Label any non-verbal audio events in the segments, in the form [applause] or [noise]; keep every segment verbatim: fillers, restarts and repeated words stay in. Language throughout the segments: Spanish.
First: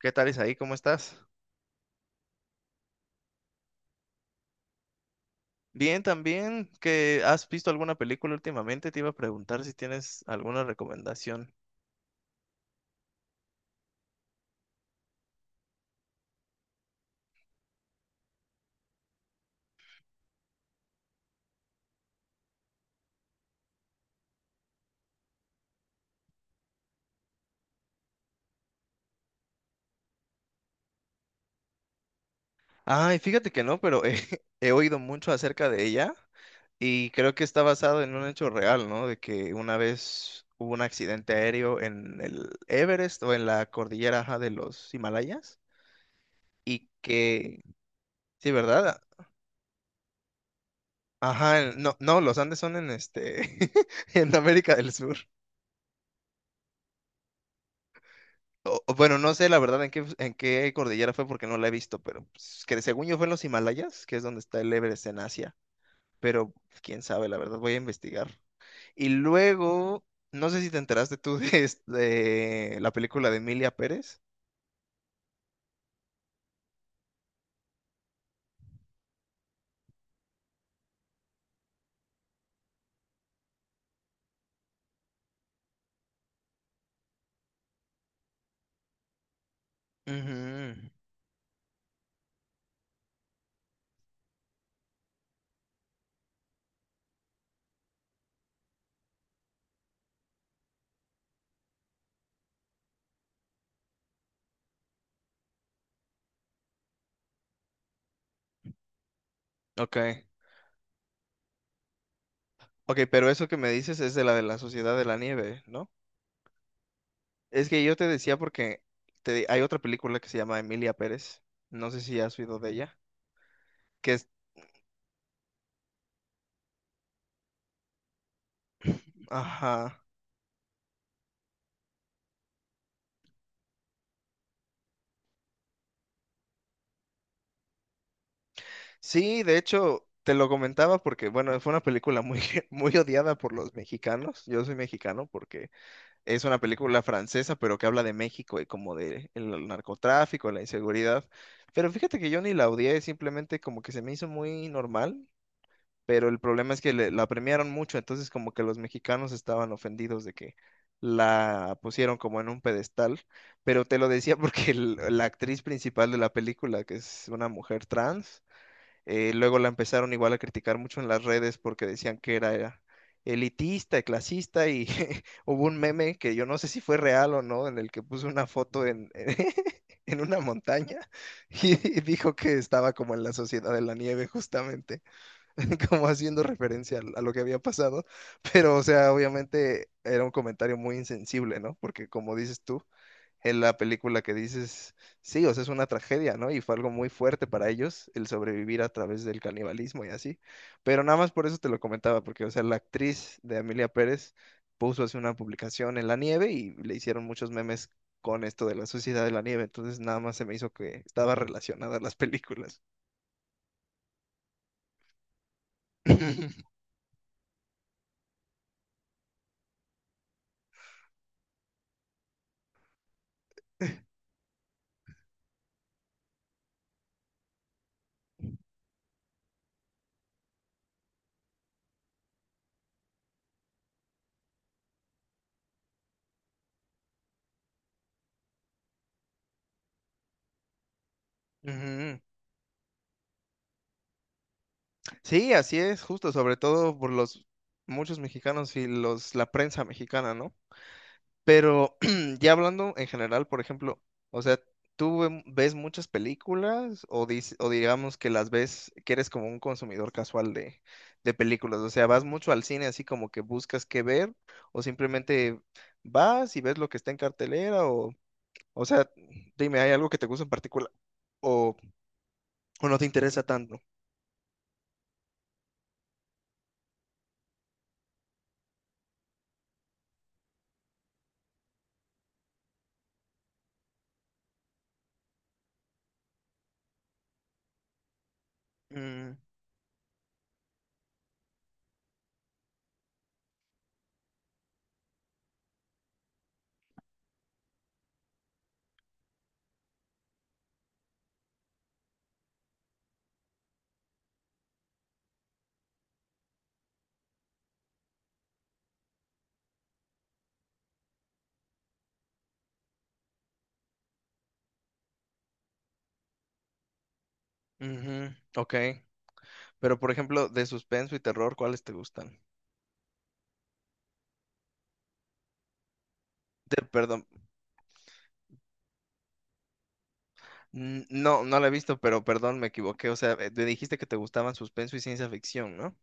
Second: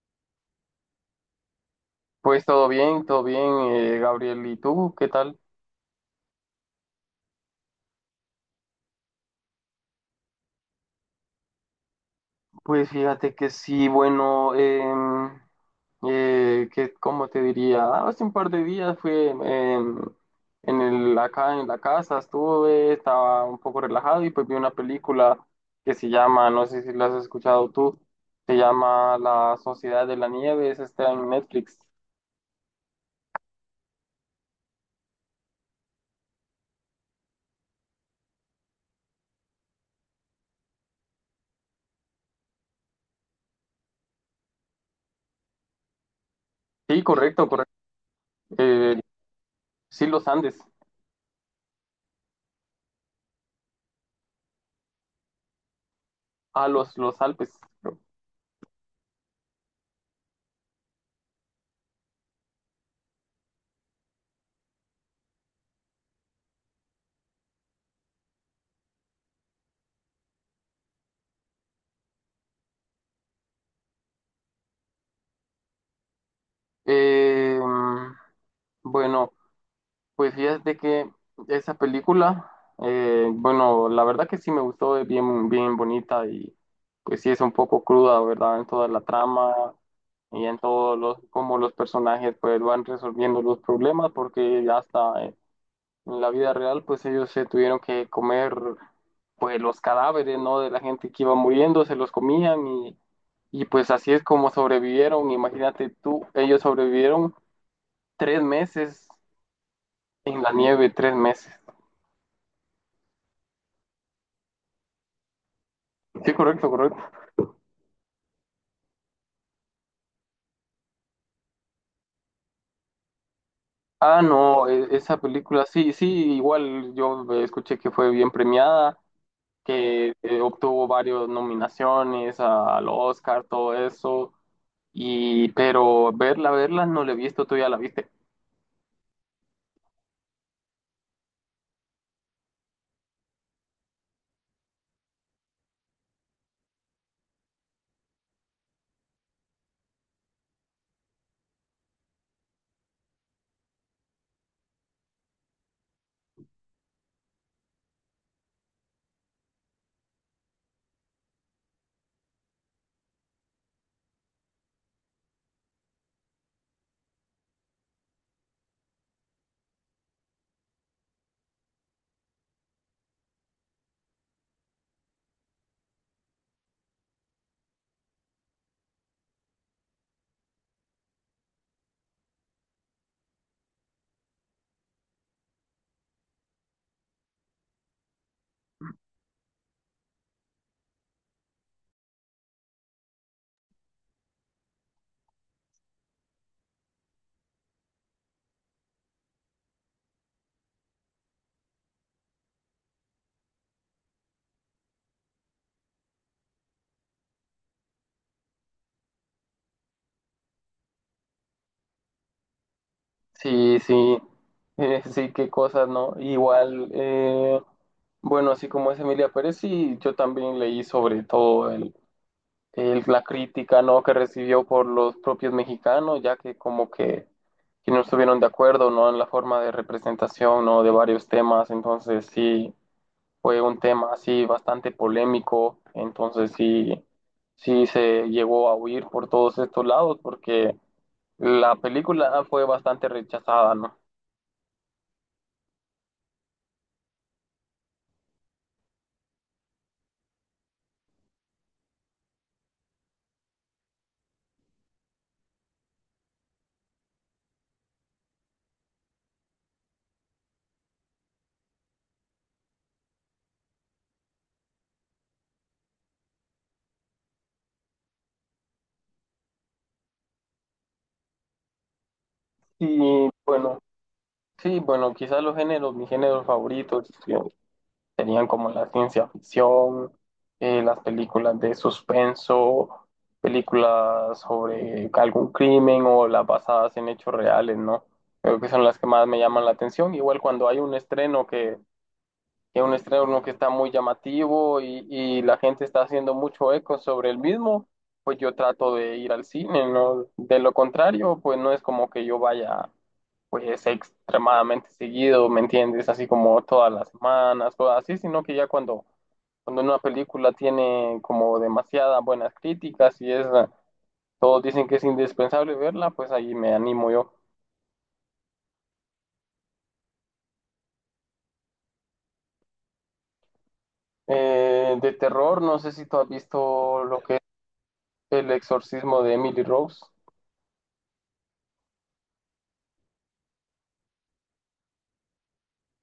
¿Qué tal, Isaí? ¿Cómo estás? Pues todo bien, todo bien, eh, Gabriel. ¿Y tú? ¿Qué tal? Bien, también. ¿Que has visto alguna película últimamente? Te iba a preguntar si tienes alguna recomendación. Pues fíjate que sí, bueno, em, eh, que, ¿cómo te diría? Ah, hace un par de días fui em, en el, acá en la casa, estuve, estaba un poco relajado y pues vi una película que se llama, no sé si la has escuchado tú, se llama La Sociedad de la Nieve, es está en Netflix. Ay, fíjate que no, pero he, [laughs] he oído mucho acerca de ella y creo que está basado en un hecho real, ¿no? De que una vez hubo un accidente aéreo en el Everest o en la cordillera, ajá, de los Himalayas y Sí, correcto, que, correcto. sí, Eh, ¿verdad? sí, los Andes, Ajá, en- no, no, los Andes son en este, [laughs] en América del Sur. a los, los Alpes. O- o bueno, no sé la verdad en qué, en qué cordillera fue porque no la he visto, pero pues, que según yo fue en los Himalayas, que es donde está el Everest en Asia, pero pues, quién sabe, la verdad, voy a investigar. Y luego, no sé si te enteraste tú de, es- de la película de Emilia Pérez. Eh, bueno, pues fíjate que esa película, eh, bueno, la verdad que sí me gustó, es bien, bien bonita y pues sí es un poco cruda, ¿verdad? En toda la trama y en Ujú. todos los, cómo los personajes pues van resolviendo los problemas, porque hasta en la vida real pues ellos se tuvieron que comer pues los cadáveres, ¿no? De la gente que iba muriendo, se los comían y, y pues así es como sobrevivieron. Imagínate tú, ellos sobrevivieron tres meses Ok, en la nieve, tres meses. ok, pero eso que me dices es de la de la Sociedad de la Nieve, ¿no? Sí, correcto, correcto. Es que yo te decía porque te- hay otra película que se llama Emilia Pérez, no sé si has oído de ella, que Ah, es, no, e- esa película, sí, sí, igual yo eh, escuché que fue bien premiada, ajá. que eh, obtuvo varias nominaciones a- al Oscar, todo eso, y pero verla, verla no la he visto, tú ya la viste. Sí, de hecho, te lo comentaba porque, bueno, fue una película muy, [laughs] muy odiada por los mexicanos. Yo soy mexicano porque es una película francesa, pero que habla de México y como de el narcotráfico, la inseguridad. Pero fíjate que yo ni la odié, simplemente como que se me hizo muy normal, pero el problema es que le- la premiaron mucho, entonces como que los mexicanos estaban ofendidos de que la pusieron como en un pedestal. Pero te lo decía [laughs] porque el- la actriz principal de la película, que es una mujer trans, eh, luego la empezaron igual a criticar mucho en las redes porque decían que era, era elitista, clasista y [laughs] hubo un meme que yo no sé si fue real o no, en el que puso una foto en, [laughs] en una montaña y y dijo que estaba como en la Sociedad de la Nieve justamente. [laughs] Como haciendo referencia al- a lo que había pasado, pero o sea, obviamente era un comentario muy insensible, ¿no? Porque como dices tú, en la película que dices, sí, o sea, es una tragedia, ¿no? Y fue algo muy fuerte para ellos el sobrevivir a través del canibalismo y así. Pero nada más por eso te lo comentaba, porque, o sea, la actriz de Amelia Pérez puso así una publicación en la nieve y le hicieron muchos memes con esto de la sociedad de la nieve, entonces nada más se me hizo que estaba relacionada a las películas. Sí, sí, [laughs] eh, sí, qué cosas, ¿no? [laughs] Igual, eh, bueno, así como es Emilia Pérez, sí, yo también leí sobre todo el el- la crítica no que recibió por los propios mexicanos, ya que como que, que no estuvieron de acuerdo, ¿no? En la forma de representación, ¿no? De varios temas. Entonces sí, fue un tema así bastante polémico, entonces sí, sí se llegó a huir por todos estos lados porque la Ujú. película fue bastante rechazada, ¿no? Sí, así es, justo, sobre todo por los muchos mexicanos y los la prensa mexicana, ¿no? Pero [clears throat] ya hablando en general, por ejemplo, o sea, ¿tú ve- ¿ves muchas películas o, dis- o digamos que las ves, que eres como un consumidor casual de, de películas? O sea, ¿vas mucho al cine así como que buscas qué ver o simplemente vas y ves lo que está en cartelera o, o sea, dime, ¿hay algo que te gusta en particular o, o no te Y interesa bueno, tanto? sí, bueno, quizás los géneros, mis géneros favoritos, serían como la ciencia ficción, eh, las películas de suspenso, películas sobre algún crimen o las basadas en hechos reales, ¿no? Creo que son las que más Mm, me llaman la atención. Igual cuando hay un estreno que es un estreno que está muy llamativo y, y la gente está haciendo mucho eco sobre el mismo, pues yo trato de ir al cine, ¿no? De lo contrario, pues no es como que yo vaya pues extremadamente seguido, ¿me entiendes? Así como todas las semanas, cosas así, sino que ya cuando, cuando una película tiene como demasiadas buenas críticas y es, todos dicen que es indispensable verla, pues ahí me animo yo. ujú, ok. Pero, por ejemplo, de suspenso y terror, ¿cuáles te gustan? Eh, de terror, no sé si tú has De- visto lo Perdón, que es El exorcismo de Emily Rose. n- no, no la he visto, pero perdón, me equivoqué. O sea, eh, te dijiste que te gustaban suspenso y ciencia ficción, ¿no?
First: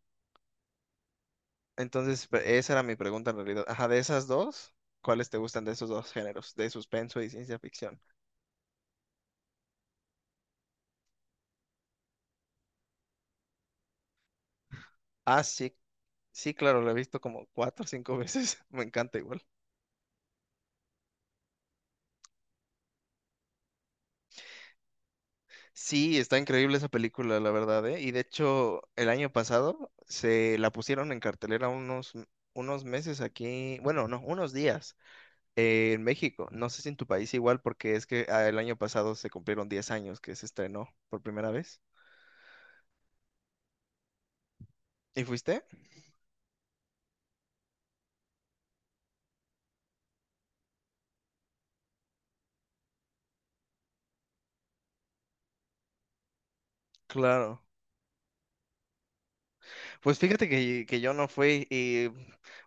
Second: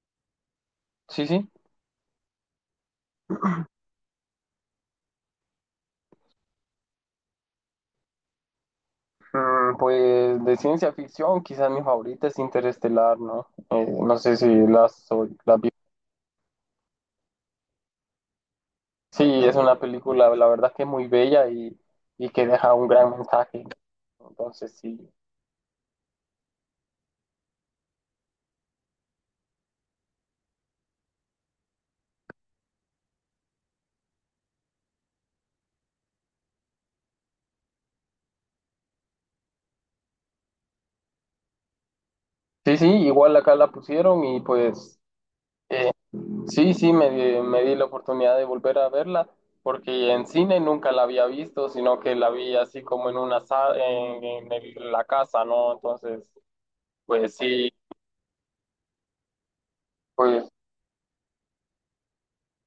Sí, sí. Entonces, pe- esa era mi pregunta en realidad. Ajá, de esas dos, ¿cuáles te gustan de esos dos géneros, de suspenso y ciencia ficción? Mm, pues de ciencia ficción, quizás mi favorita es Interestelar, ¿no? Eh, no sé si las Ah, la, sí, sí, claro, la he visto como cuatro o cinco veces. [laughs] Me encanta igual. sí, es una película, la verdad que es muy bella y, y que deja un gran mensaje, ¿no? Entonces, sí. Sí, está increíble esa película, la verdad, ¿eh? Y de hecho, el año pasado se la pusieron en cartelera unos, unos meses aquí, bueno, no, unos días eh, en México. No sé si en tu país igual, porque es que ah, el año pasado se cumplieron diez años que se estrenó por primera vez. Sí, sí, igual acá la pusieron y pues ¿Y fuiste? sí, sí, me, di- me di la oportunidad de volver a verla porque en cine nunca la había visto, sino que la vi así como en una sa- en, en el- la casa, ¿no? Entonces, pues Claro. sí, Pues pues fíjate que, que yo no fui y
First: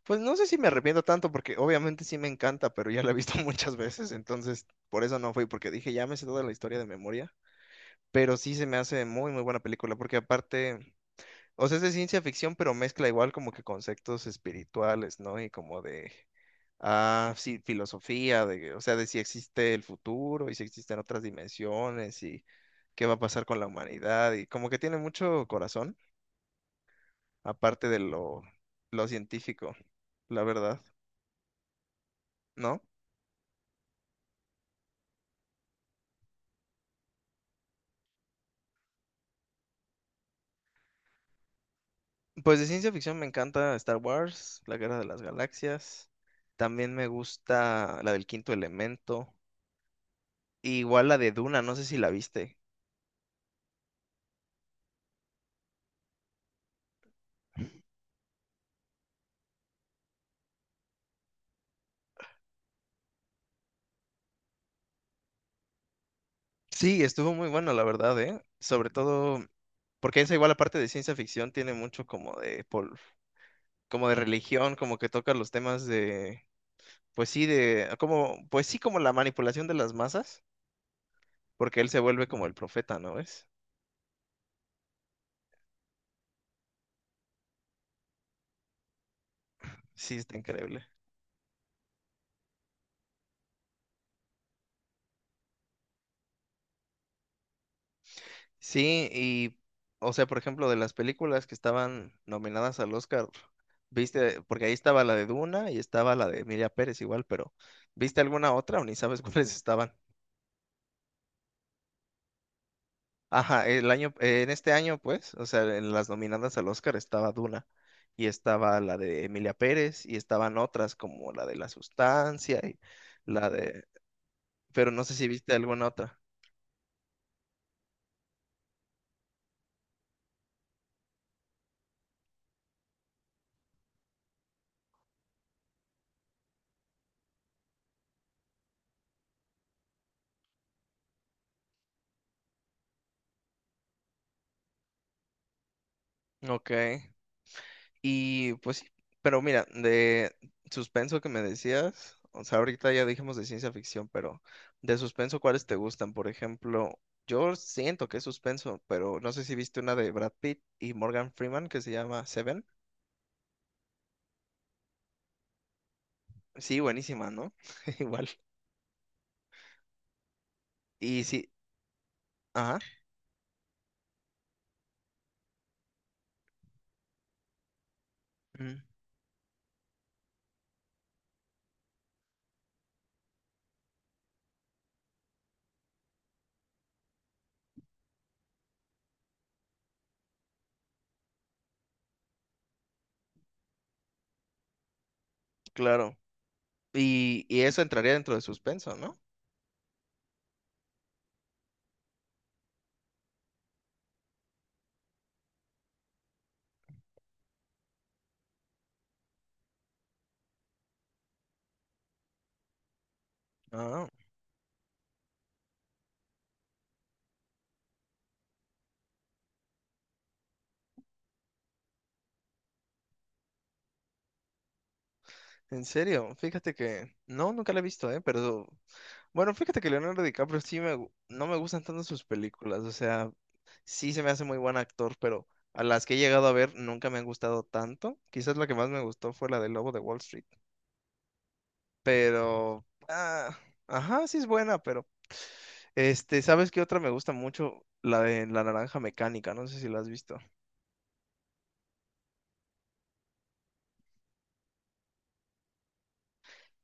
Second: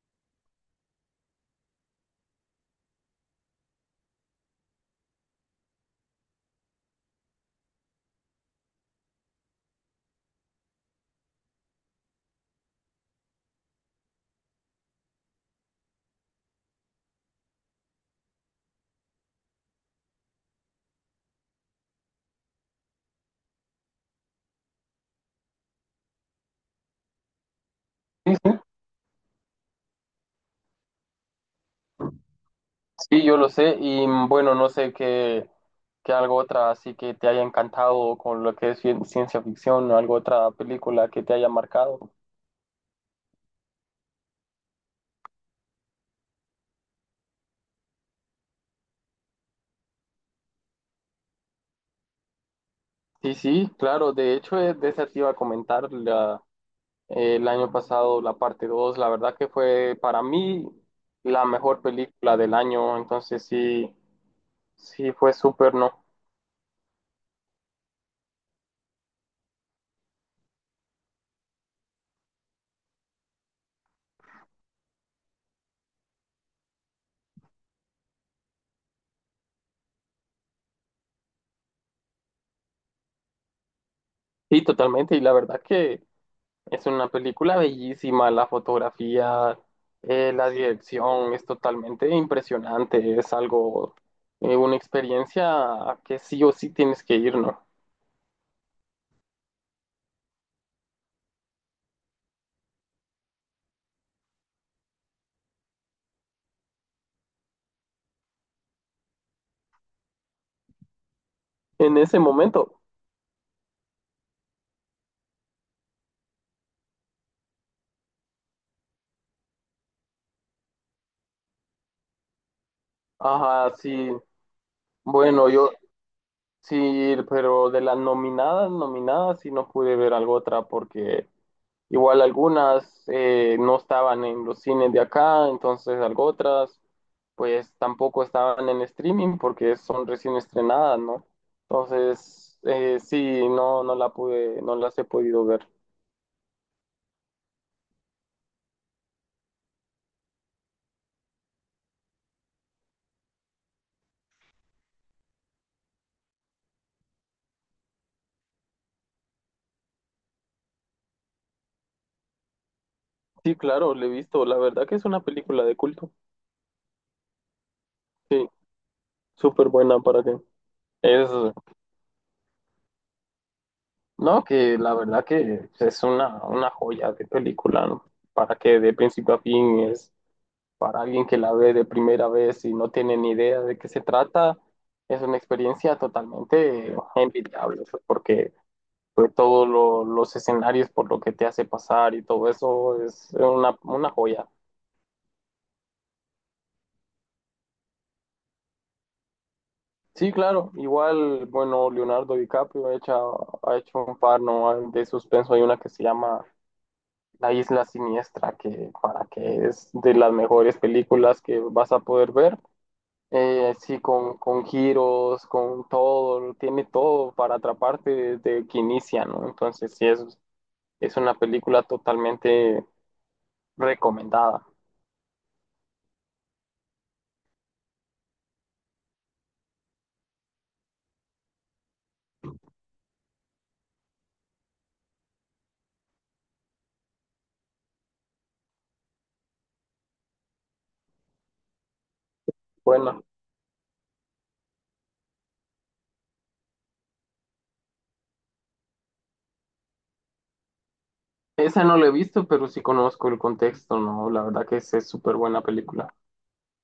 pues no sé si me arrepiento tanto porque obviamente sí me encanta, pero ya la he visto [laughs] muchas veces, entonces por eso no fui porque dije, ya me sé toda la historia de memoria, pero sí se me hace muy muy buena película porque aparte, o sea, es de ciencia ficción, pero mezcla igual como que conceptos espirituales, ¿no? Y como de, ah, sí, filosofía, de, o sea, de si existe el futuro y si existen otras dimensiones y qué va a pasar con la humanidad. Y como que tiene mucho corazón, aparte de lo, lo científico, la verdad, ¿no? sí, yo lo sé. Y mm, bueno, no sé qué, qué algo otra así que te haya encantado con lo que es cien- ciencia ficción o algo otra película que te haya marcado. Pues de ciencia ficción me encanta Star Wars, La Guerra de las Galaxias. También me gusta la del Quinto Elemento. Y igual la de Duna, no sé si la viste. Sí, sí, claro, de hecho eh, de esa te iba a comentar la- eh, el año pasado la parte dos la verdad que fue para mí la mejor película del año, entonces sí, sí fue súper, ¿no? Sí, estuvo muy bueno, la verdad, ¿eh? Sobre todo porque esa igual la parte de ciencia ficción tiene mucho como de pol- como de religión, como que toca los temas de, pues sí, de como, pues sí, como la manipulación de las masas, porque él se vuelve como el profeta, ¿no ves? Sí, totalmente. Y la verdad que es una película bellísima. La fotografía, Sí, eh, está la increíble. dirección es totalmente impresionante. Es algo, eh, una experiencia que sí o sí tienes que ir, ¿no? Sí, y o sea, por ejemplo, de las películas que estaban nominadas al Oscar, ¿viste? Porque ahí estaba la de Duna y estaba la de Emilia Pérez igual, pero ¿viste alguna otra o ni sabes [laughs] cuáles estaban? En ese momento. Ajá, el año, eh, en este año, pues, o sea, en las nominadas al Oscar estaba Duna y estaba la de Emilia Pérez y estaban otras como la de La Sustancia y la Ajá, de, sí. pero no sé si Bueno, viste yo alguna otra. sí, pero de las nominadas, nominadas, sí no pude ver algo otra porque igual algunas eh, no estaban en los cines de acá, entonces algo otras pues tampoco estaban en streaming porque son recién estrenadas, ¿no? Entonces, eh, sí, no, no la pude, no las he podido ver. Ok. Y pues sí, pero mira, de suspenso que me decías, o sea, ahorita ya dijimos de ciencia ficción, pero de suspenso, ¿cuáles te gustan? Por ejemplo, yo siento que es suspenso, pero no sé si viste una de Brad Pitt y Morgan Freeman que se llama Seven. Sí, claro, la he visto, la verdad que es una película de culto, Sí, buenísima, ¿no? [laughs] Igual. sí, súper buena para que Y es, sí, ajá, no, que la verdad que es una, una joya de película, ¿no? Para mm, que de principio a fin es, para alguien que la ve de primera vez y no tiene ni idea de qué se trata, es una experiencia totalmente envidiable, pues, porque pues, todos lo- los escenarios por lo que te hace pasar y todo eso es una, una joya. claro. Y, y eso entraría dentro de suspenso, ¿no? Sí, claro, igual, bueno, Leonardo DiCaprio ha hecho, ha hecho un par, ¿no? De suspenso, hay una que se llama La Isla Siniestra, que para que es de las mejores películas que vas a poder ver. Eh, así Ah, con, con giros, con todo, tiene todo para atraparte desde que inicia, ¿no? Entonces sí, es, es una película totalmente recomendada. en serio, fíjate que... No, nunca la he visto, ¿eh? Pero... Bueno, fíjate que Leonardo DiCaprio sí me... gu- no me gustan tanto sus películas, o sea, sí se me hace muy buen actor, pero a las que he llegado a ver nunca me han gustado tanto. Quizás la que más me gustó fue la de Lobo de Wall Street, pero... Bueno, ah, ajá, sí es buena, pero... Este, ¿sabes qué otra me gusta mucho? La de La Naranja Mecánica, no sé si la has visto. esa no la he visto, pero sí conozco el contexto, ¿no? La verdad que es es súper buena película.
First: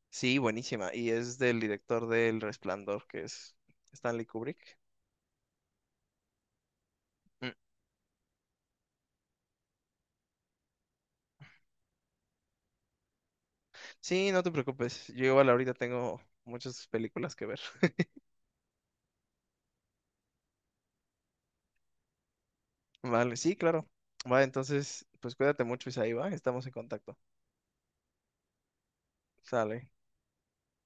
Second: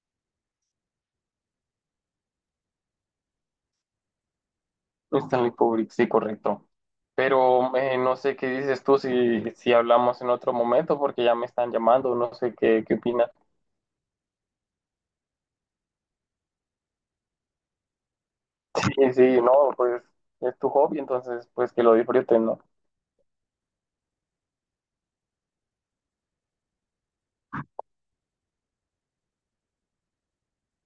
Sí, buenísima. Y es del director del Resplandor, que es Stanley Kubrick. Stanley Kubrick, sí, correcto. Mm. Pero eh, no sé qué dices tú si, si hablamos en otro momento, porque ya me están llamando, no sé qué, qué opinas. Sí, no te preocupes. Yo igual ahorita tengo muchas películas que ver. [laughs] Sí, sí, no, pues es tu hobby, entonces pues que lo disfruten, ¿no? Vale, sí, claro. Vale, entonces, pues cuídate mucho, Isaí, va. Estamos en contacto. Sale.